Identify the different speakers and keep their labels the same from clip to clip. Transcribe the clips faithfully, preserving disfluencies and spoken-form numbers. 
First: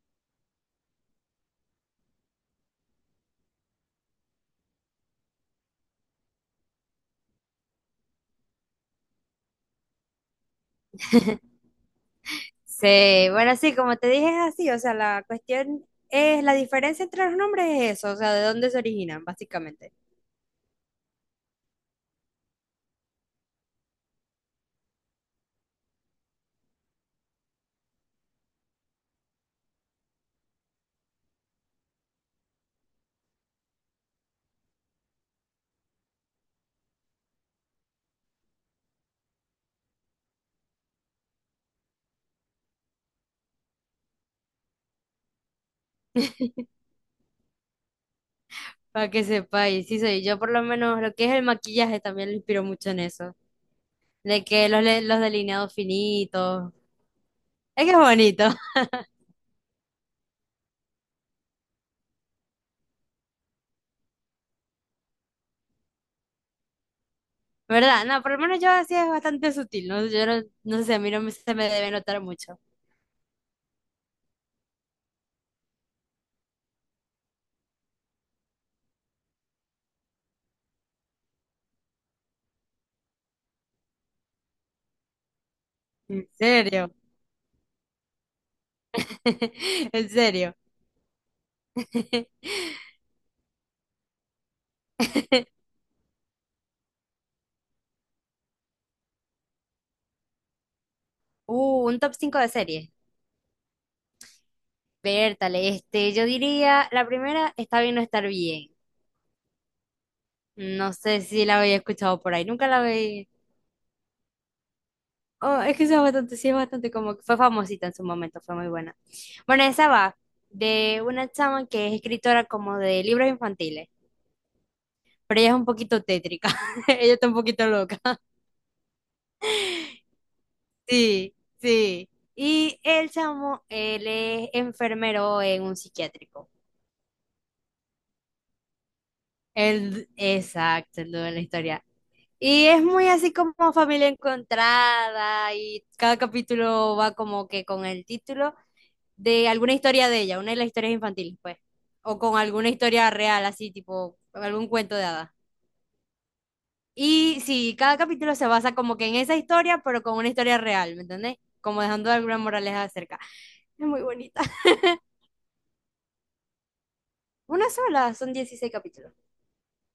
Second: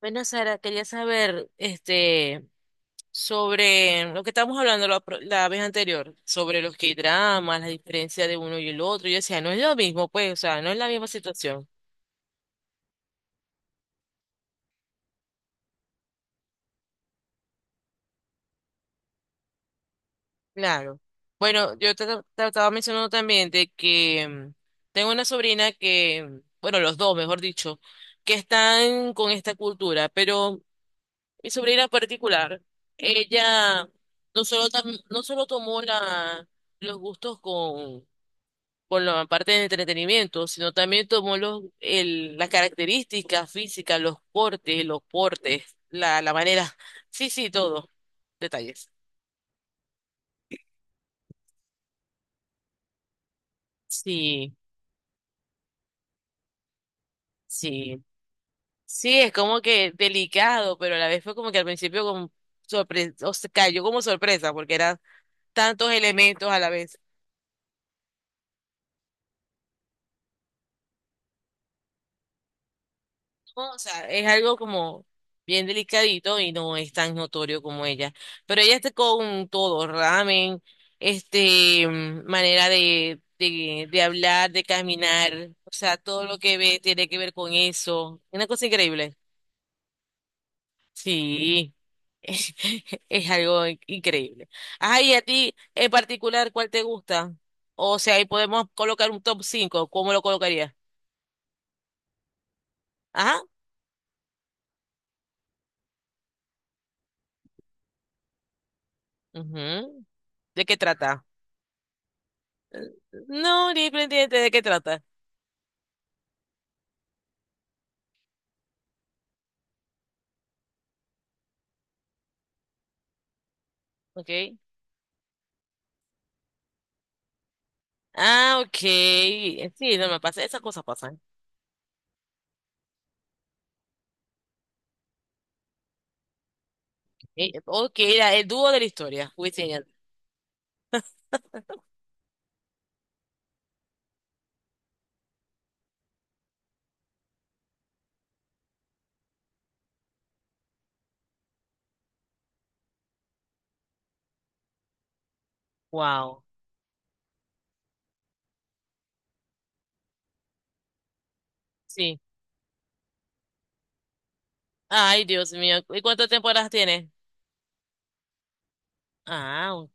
Speaker 1: Bueno, Sara, quería saber este, sobre lo que estábamos hablando la, pro- la vez anterior, sobre los K-dramas, la diferencia de uno y el otro. Yo decía, no es lo mismo, pues, o sea, no es la misma situación.
Speaker 2: Sí, bueno, sí, como te dije, es así, o sea, la cuestión es, la diferencia entre los nombres es eso, o sea, de dónde se originan, básicamente,
Speaker 1: Claro. Bueno, yo te, te estaba mencionando también de que mm, tengo una sobrina que, mm, bueno, los dos, mejor dicho, que están con esta cultura, pero mi sobrina en particular, ella no solo, tam- no solo tomó la, los gustos con con la parte de entretenimiento, sino también tomó los, el, las características físicas, los cortes, los portes, la, la manera. Sí, sí, todo. Detalles.
Speaker 2: para que sepáis, sí soy, yo por lo menos lo que es el maquillaje también lo inspiro mucho en eso, de
Speaker 1: Sí,
Speaker 2: que los, le- los delineados finitos, es que es
Speaker 1: sí.
Speaker 2: bonito.
Speaker 1: Sí, es como que delicado, pero a la vez fue como que al principio como sorpre- o sea, cayó como sorpresa, porque eran tantos elementos a la vez.
Speaker 2: ¿Verdad? No, por lo menos yo así es bastante sutil, ¿no? Yo no, no sé, a mí no me- se me debe notar mucho.
Speaker 1: O sea, es algo como bien delicadito y no es tan notorio como ella. Pero ella está con todo, ramen, este, mm, manera de, de, de hablar, de caminar, o sea, todo
Speaker 2: ¿En
Speaker 1: lo que ve
Speaker 2: serio?
Speaker 1: tiene que ver con eso. Una cosa increíble.
Speaker 2: ¿En serio?
Speaker 1: Sí, es algo in- increíble. Ay, a ti en particular, ¿cuál te gusta? O sea, ahí podemos colocar un top cinco. ¿cómo lo colocarías?
Speaker 2: Uh, un top cinco de series.
Speaker 1: Ajá.
Speaker 2: Bertale, este, yo diría, la primera, está bien no estar bien.
Speaker 1: ujú. ¿De qué
Speaker 2: No sé
Speaker 1: trata?
Speaker 2: si la había escuchado por ahí, nunca la había...
Speaker 1: No, ni pendiente de qué trata.
Speaker 2: Oh, es que esa es bastante, sí, es bastante como que fue famosita en su momento, fue muy buena. Bueno, esa va de una chama que es escritora como de libros infantiles,
Speaker 1: Okay.
Speaker 2: pero ella es un poquito tétrica, ella está un poquito loca.
Speaker 1: Ah, ok. Sí, no me pasa. Esas cosas pasan.
Speaker 2: Sí, sí. Y el chamo, él es enfermero en un psiquiátrico.
Speaker 1: Eh, Ok, era el dúo de la historia. Wisin y Yandel.
Speaker 2: Él, exacto, el dueño de la historia. Y es muy así como familia encontrada, y cada capítulo va como que con el título de alguna historia de ella, una de las historias infantiles, pues, o con alguna historia real, así tipo algún cuento de hadas.
Speaker 1: Wow.
Speaker 2: Y sí, cada capítulo se basa como que en esa historia, pero con una historia real, ¿me entendés? Como dejando
Speaker 1: Sí.
Speaker 2: alguna moraleja acerca. Es muy bonita.
Speaker 1: Ay, Dios mío. ¿Y cuántas temporadas tiene?
Speaker 2: Una sola, son dieciséis capítulos.
Speaker 1: Ah, ok.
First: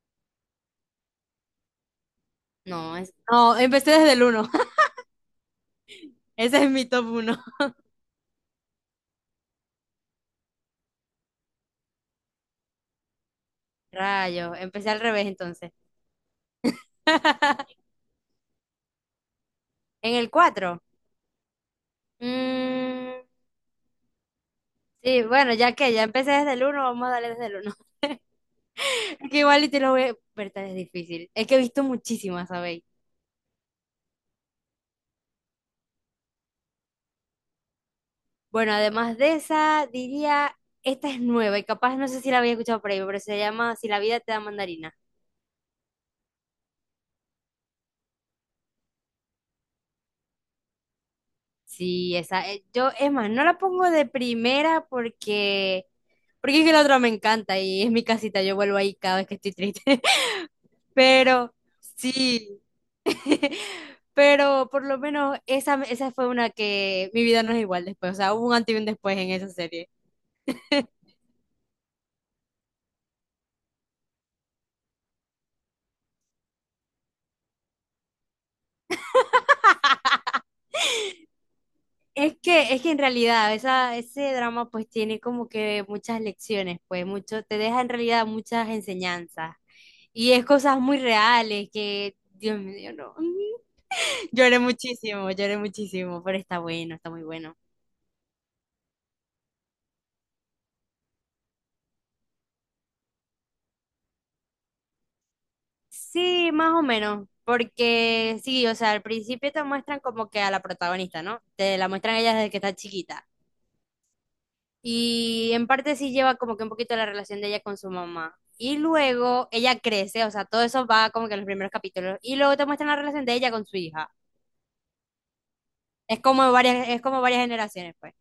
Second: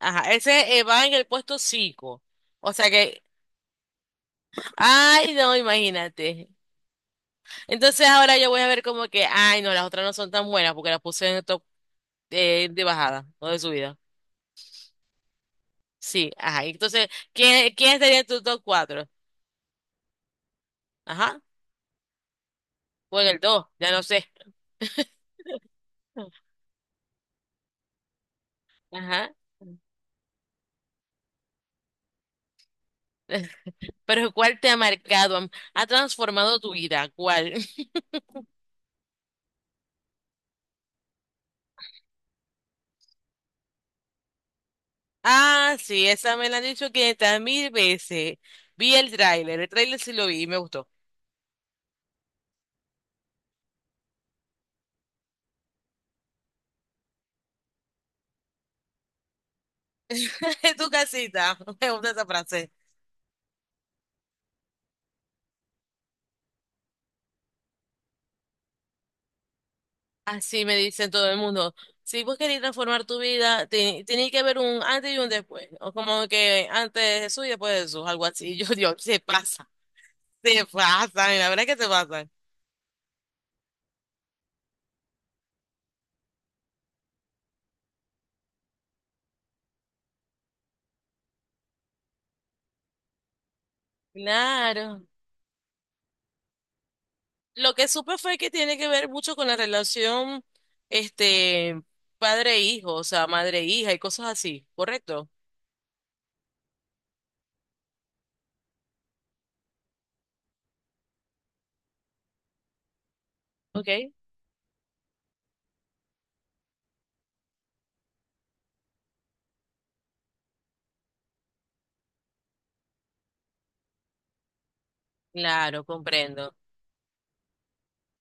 Speaker 1: Ajá, ese eh, va en el puesto cinco. O sea
Speaker 2: No, es...
Speaker 1: que,
Speaker 2: no, empecé desde el uno.
Speaker 1: ay, no, imagínate.
Speaker 2: Ese es mi top uno.
Speaker 1: Entonces ahora yo voy a ver como que, ay, no, las otras no son tan buenas porque las puse en el top eh, de bajada o de subida.
Speaker 2: Rayos, empecé al revés entonces.
Speaker 1: Sí, ajá. Entonces, ¿quién, quién sería en tu top cuatro?
Speaker 2: En el cuatro.
Speaker 1: Ajá. O en el dos, ya no sé.
Speaker 2: Sí, bueno, ya que ya empecé desde el uno, vamos a darle desde el uno. Es
Speaker 1: Ajá.
Speaker 2: que igual y te lo voy a... Pero tal es difícil. Es que he visto muchísimas, ¿sabéis?
Speaker 1: Pero ¿cuál te ha marcado? am- ¿Ha transformado tu vida. ¿Cuál?
Speaker 2: Bueno, además de esa, diría, esta es nueva y capaz no sé si la había escuchado por ahí, pero se llama Si la vida te da mandarina.
Speaker 1: Ah, sí, esa me la han dicho 500 mil veces. Vi el tráiler, el tráiler sí lo vi y me gustó.
Speaker 2: Sí, esa. eh, Yo, es más, no la pongo de primera porque... Porque es que la otra me encanta y es mi casita, yo vuelvo ahí cada vez que estoy triste.
Speaker 1: En tu
Speaker 2: Pero
Speaker 1: casita, me gusta esa
Speaker 2: sí.
Speaker 1: frase.
Speaker 2: Pero por lo menos esa, esa fue una que mi vida no es igual después, o sea, hubo un antes y un después en esa serie.
Speaker 1: Así me dicen todo el mundo. Si vos querés transformar tu vida, te- tenés que ver un antes y un después. O como que antes de Jesús y después de Jesús, algo así. Yo, Dios, se pasa. Se pasan, y la verdad es que se pasan.
Speaker 2: Es que, es que en realidad esa, ese drama pues tiene como que muchas lecciones, pues mucho, te deja en realidad muchas enseñanzas y es cosas muy reales que, Dios mío, no. Lloré
Speaker 1: Claro.
Speaker 2: muchísimo, lloré muchísimo, pero está bueno, está muy bueno.
Speaker 1: Lo que supe fue que tiene que ver mucho con la relación, este, padre-hijo, o sea, madre-hija y cosas así, ¿correcto?
Speaker 2: Sí, más o menos, porque sí, o sea, al principio te muestran como que a la protagonista, ¿no? Te la muestran ella desde que está chiquita.
Speaker 1: ¿Ok?
Speaker 2: Y en parte sí lleva como que un poquito la relación de ella con su mamá. Y luego ella crece, o sea, todo eso va como que en los primeros capítulos. Y luego te muestran la relación de ella con su hija.
Speaker 1: Claro,
Speaker 2: Es como
Speaker 1: comprendo.
Speaker 2: varias, es como varias generaciones, pues.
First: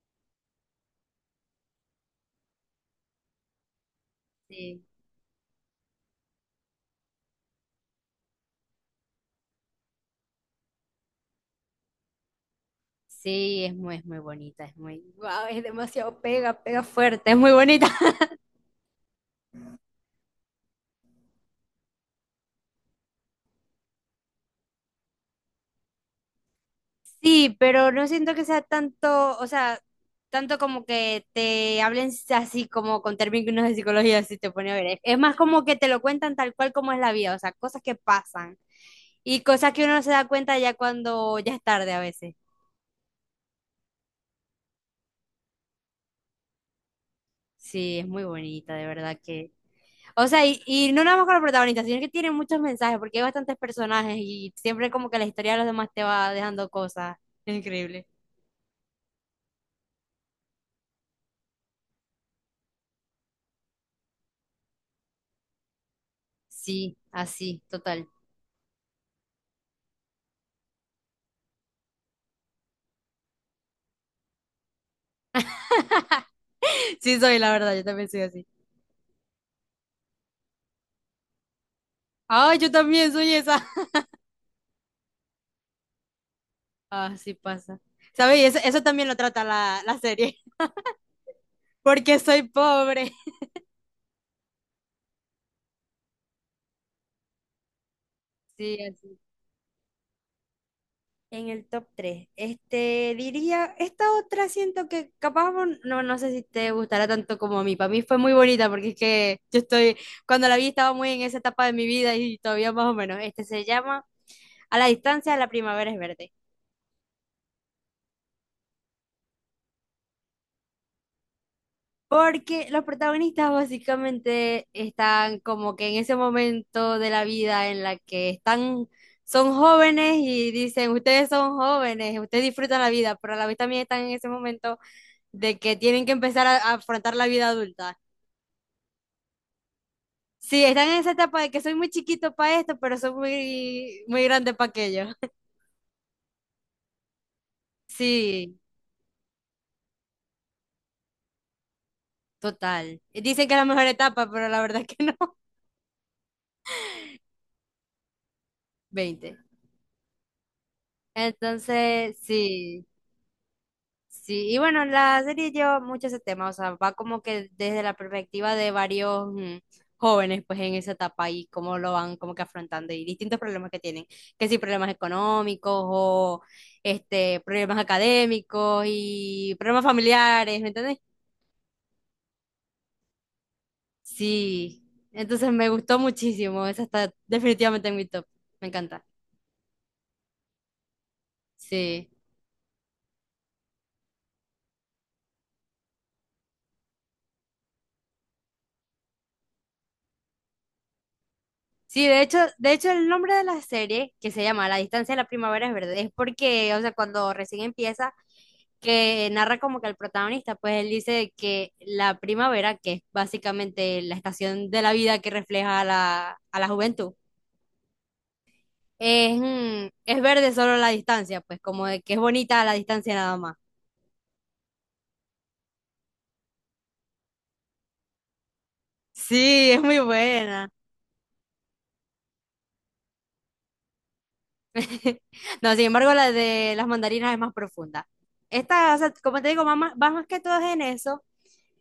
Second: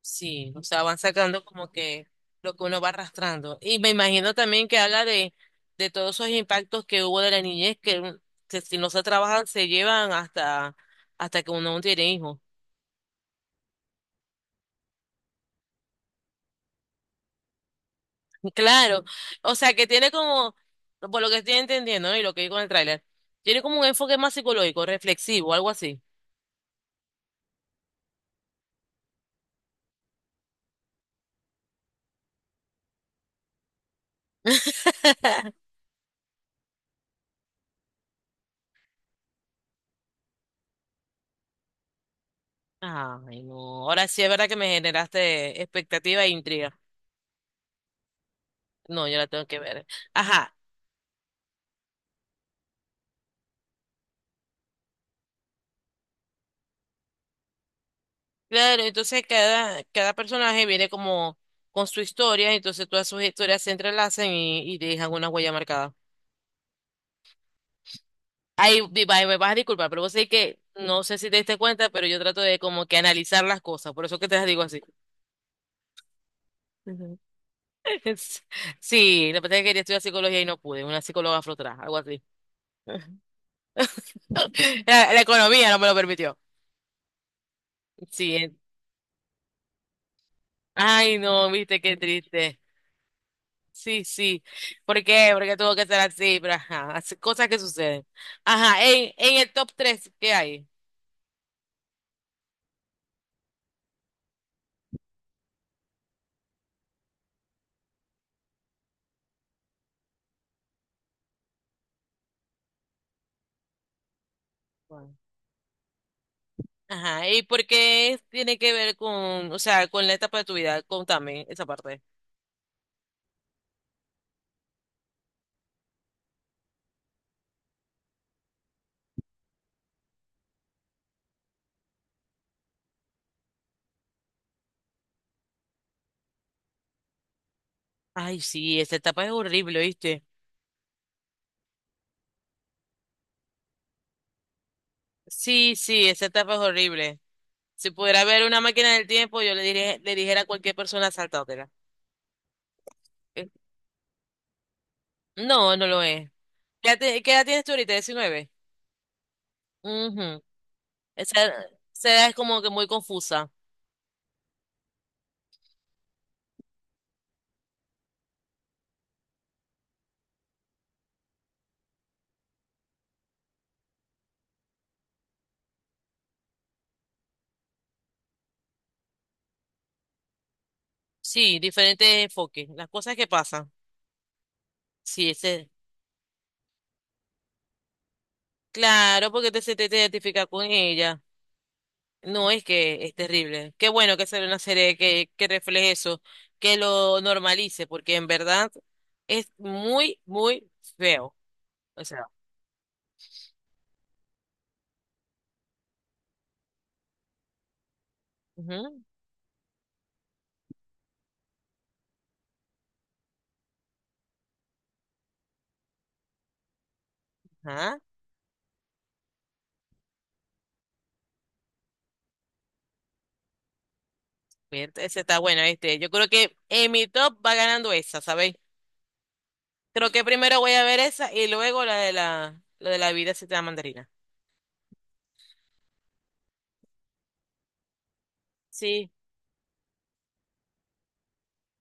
Speaker 1: Sí, o sea, van sacando como que lo que uno va arrastrando. Y me imagino también que
Speaker 2: Sí,
Speaker 1: habla de, de todos esos impactos que hubo de la niñez que, mm, que si no se trabajan se llevan hasta, hasta que uno tiene hijos.
Speaker 2: sí, es muy, es muy bonita, es muy, wow, es demasiado pega, pega fuerte, es muy bonita.
Speaker 1: Claro, o sea que tiene como, por lo que estoy entendiendo, ¿no? Y lo que vi con el tráiler, tiene como un enfoque más psicológico, reflexivo, algo así.
Speaker 2: Sí, pero no siento que sea tanto, o sea, tanto como que te hablen así como con términos de psicología, así te pone a ver. Es es más como que te lo cuentan tal cual como es la vida, o sea, cosas que pasan y cosas que uno no se da cuenta ya cuando ya es tarde a veces.
Speaker 1: Ay, no, ahora sí es verdad que me generaste expectativa e intriga.
Speaker 2: Sí, es muy bonita, de
Speaker 1: No, yo
Speaker 2: verdad
Speaker 1: la tengo
Speaker 2: que.
Speaker 1: que ver.
Speaker 2: O sea,
Speaker 1: Ajá,
Speaker 2: y, y no nada más con los protagonistas, sino que tiene muchos mensajes, porque hay bastantes personajes y siempre como que la historia de los demás te va dejando cosas. Es increíble.
Speaker 1: claro, entonces cada, cada personaje viene como con su historia, entonces todas sus historias se entrelazan y, y dejan una huella marcada.
Speaker 2: Sí, así, total.
Speaker 1: Ay, vi- va- me vas a disculpar, pero vos sabés que no sé si te diste cuenta, pero yo trato de como que analizar las cosas, por eso que te las digo así.
Speaker 2: Sí, soy la verdad, yo también soy
Speaker 1: Es-
Speaker 2: así.
Speaker 1: Sí, lo que pasa es que quería estudiar psicología y no pude, una psicóloga afrotrás, algo así.
Speaker 2: Ay, yo también soy esa.
Speaker 1: La, la economía no me lo permitió.
Speaker 2: Ah, sí pasa.
Speaker 1: Sí,
Speaker 2: ¿Sabes? Y
Speaker 1: eh,
Speaker 2: Eso, eso también lo trata la, la serie.
Speaker 1: ay no, viste qué
Speaker 2: Porque soy
Speaker 1: triste.
Speaker 2: pobre.
Speaker 1: Sí, sí. ¿Por qué? Porque tuvo que ser así, pero ajá, así- cosas que suceden.
Speaker 2: Sí,
Speaker 1: Ajá, en,
Speaker 2: así.
Speaker 1: en el top tres, ¿qué hay?
Speaker 2: En el top tres, este, diría, esta otra siento que capaz vos- no, no sé si te gustará tanto como a mí. Para mí fue muy bonita porque es que yo estoy, cuando la vi estaba muy en esa etapa de mi vida y todavía más o menos. Este se llama A la
Speaker 1: Bueno.
Speaker 2: distancia, la primavera es verde.
Speaker 1: Ajá, ¿y por qué tiene que ver con, o sea, con la etapa de tu vida? Contame esa parte.
Speaker 2: Porque los protagonistas básicamente están como que en ese momento de la vida en la que están, son jóvenes y dicen, ustedes son jóvenes, ustedes disfrutan la vida, pero a la vez también están en ese momento de que tienen que empezar a, a afrontar la vida adulta.
Speaker 1: Ay, sí, esa etapa es horrible, ¿viste?
Speaker 2: Sí, están en esa etapa de que soy muy chiquito para esto, pero soy muy, muy grande para aquello.
Speaker 1: Sí, sí, esa etapa es horrible. Si pudiera ver
Speaker 2: Sí,
Speaker 1: una máquina del tiempo, yo le diré- le dijera a cualquier persona saltátela.
Speaker 2: total.
Speaker 1: Eh,
Speaker 2: Dicen que es la mejor etapa, pero la verdad es que no.
Speaker 1: No, no lo es. ¿Qué edad, ti- qué edad tienes tú ahorita? Diecinueve.
Speaker 2: Veinte.
Speaker 1: Ujú. Esa, esa
Speaker 2: Entonces,
Speaker 1: edad es como que
Speaker 2: sí.
Speaker 1: muy confusa.
Speaker 2: Sí, y bueno, la serie lleva mucho ese tema, o sea, va como que desde la perspectiva de varios mm, jóvenes, pues en esa etapa y cómo lo van como que afrontando y distintos problemas que tienen, que si problemas económicos o este, problemas académicos y problemas familiares, ¿me entendés?
Speaker 1: Sí, diferentes enfoques. Las cosas que pasan.
Speaker 2: Sí,
Speaker 1: Sí,
Speaker 2: entonces me
Speaker 1: ese.
Speaker 2: gustó muchísimo, esa está definitivamente en mi top, me encanta,
Speaker 1: Claro, porque te, se te, te identifica con ella.
Speaker 2: sí.
Speaker 1: No, es que es terrible. Qué bueno que sea una serie que, que refleje eso, que lo normalice, porque en verdad es muy, muy feo. O
Speaker 2: Sí, de
Speaker 1: sea,
Speaker 2: hecho, de hecho el nombre de la serie, que se llama La distancia de la primavera es verde, es porque, o sea, cuando recién empieza,
Speaker 1: ujú,
Speaker 2: que narra como que el protagonista, pues él dice que la primavera, que es básicamente la estación de la vida que refleja a la, a la juventud,
Speaker 1: ajá.
Speaker 2: es, mm, es verde solo la distancia, pues como de que es bonita a la distancia nada más.
Speaker 1: Bien, Ese está bueno, este. Yo creo que en mi top va ganando esa, ¿sabéis?
Speaker 2: Sí, es muy
Speaker 1: Creo que primero
Speaker 2: buena.
Speaker 1: voy a ver esa y luego la de la, la de la vida se te da mandarina.
Speaker 2: No, sin embargo, la de las mandarinas es más profunda. Esta, o
Speaker 1: Sí,
Speaker 2: sea, como te digo, va más, va más que todo en eso,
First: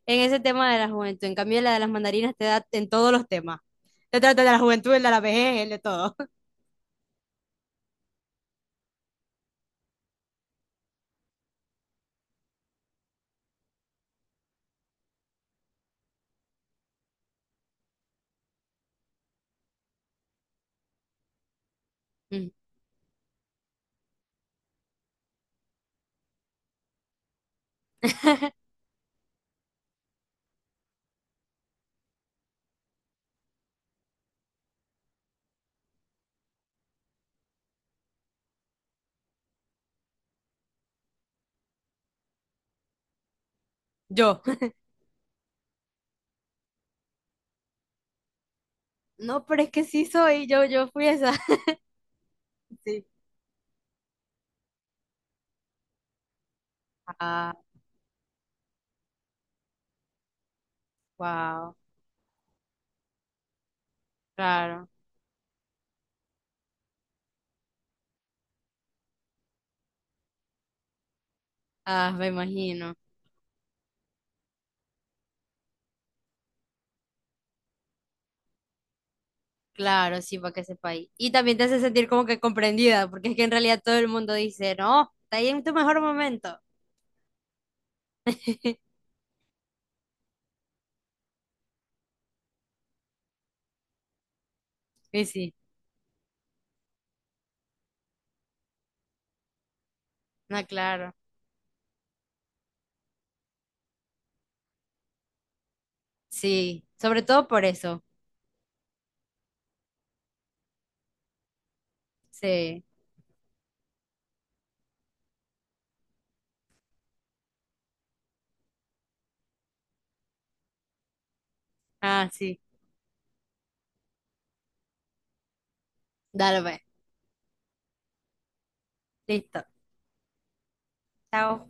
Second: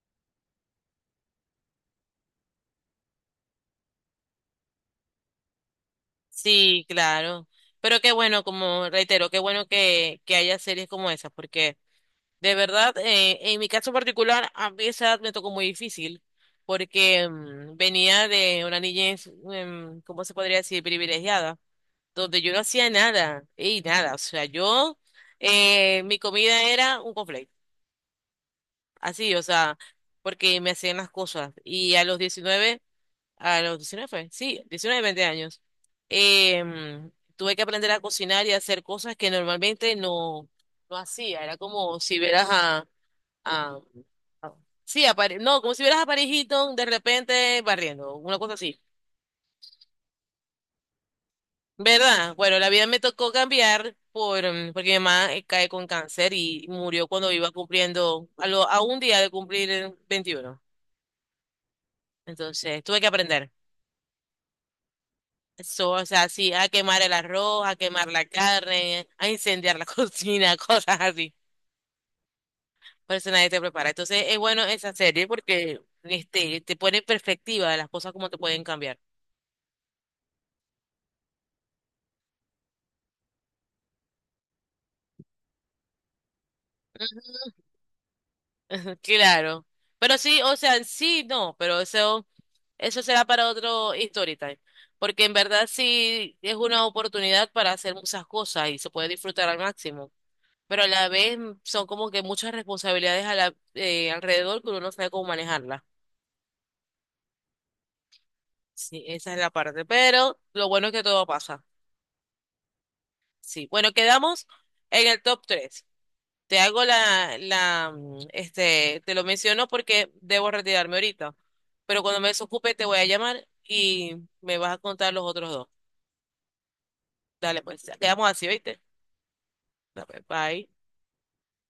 Speaker 2: en ese tema de la juventud. En cambio, la de las mandarinas te da en todos los temas. Te trata de la juventud, el de la vejez, el de todo.
Speaker 1: sí, claro. Pero qué bueno, como reitero, qué bueno que, que haya series como esas, porque de verdad, eh, en mi caso particular, a mí esa edad me tocó muy difícil, porque mm, venía de una niñez, em, ¿cómo se podría decir? Privilegiada, donde
Speaker 2: Mm.
Speaker 1: yo no hacía nada, y nada, o sea, yo, eh, mi comida era un conflicto así, o sea, porque me hacían las cosas. Y a los diecinueve, a los diecinueve fue, sí, diecinueve veinte años, em, tuve que aprender a cocinar y a hacer cosas que normalmente no, no hacía. Era como si vieras a, a,
Speaker 2: Yo.
Speaker 1: a- sí, a Pare- no, como si vieras a Paris Hilton de repente barriendo, una cosa así.
Speaker 2: No, pero es que sí soy, yo, yo fui esa.
Speaker 1: ¿Verdad? Bueno, la vida me
Speaker 2: Sí.
Speaker 1: tocó cambiar por, mm, porque mi mamá eh, cae con cáncer y murió cuando iba
Speaker 2: Ah,
Speaker 1: cumpliendo, a, lo- a un día de cumplir eh, veintiuno.
Speaker 2: wow,
Speaker 1: Entonces, tuve que aprender.
Speaker 2: claro.
Speaker 1: So, o sea, sí, a quemar el arroz, a quemar la carne, a incendiar la cocina, cosas así.
Speaker 2: Ah, me imagino.
Speaker 1: Por eso nadie te prepara. Entonces, es bueno esa serie porque este, te pone en perspectiva de las cosas como te pueden cambiar.
Speaker 2: Claro, sí, para que sepa ahí. Y también te hace sentir como que comprendida, porque es que en realidad todo el mundo dice, no, está ahí en tu mejor momento.
Speaker 1: Claro. Pero sí, o sea, sí, no, pero eso, eso será para otro story time. Porque
Speaker 2: Y
Speaker 1: en
Speaker 2: sí,
Speaker 1: verdad sí es una oportunidad para hacer muchas cosas y se puede disfrutar al máximo.
Speaker 2: no,
Speaker 1: Pero a la
Speaker 2: claro.
Speaker 1: vez mm, son como que muchas responsabilidades a la, eh, alrededor que uno no sabe cómo manejarla.
Speaker 2: Sí, sobre todo por eso.
Speaker 1: Sí, esa es la parte, pero lo bueno es que todo pasa.
Speaker 2: Sí.
Speaker 1: Sí, bueno, quedamos en el top tres. Te hago la, la, mm, este, te lo menciono porque debo retirarme ahorita, pero cuando me
Speaker 2: Ah, sí.
Speaker 1: desocupe te voy a llamar y me vas a contar los otros dos.
Speaker 2: Dale, pues.
Speaker 1: Dale, pues, quedamos así, ¿viste?
Speaker 2: Listo.
Speaker 1: Dale, Bye.
Speaker 2: Chao.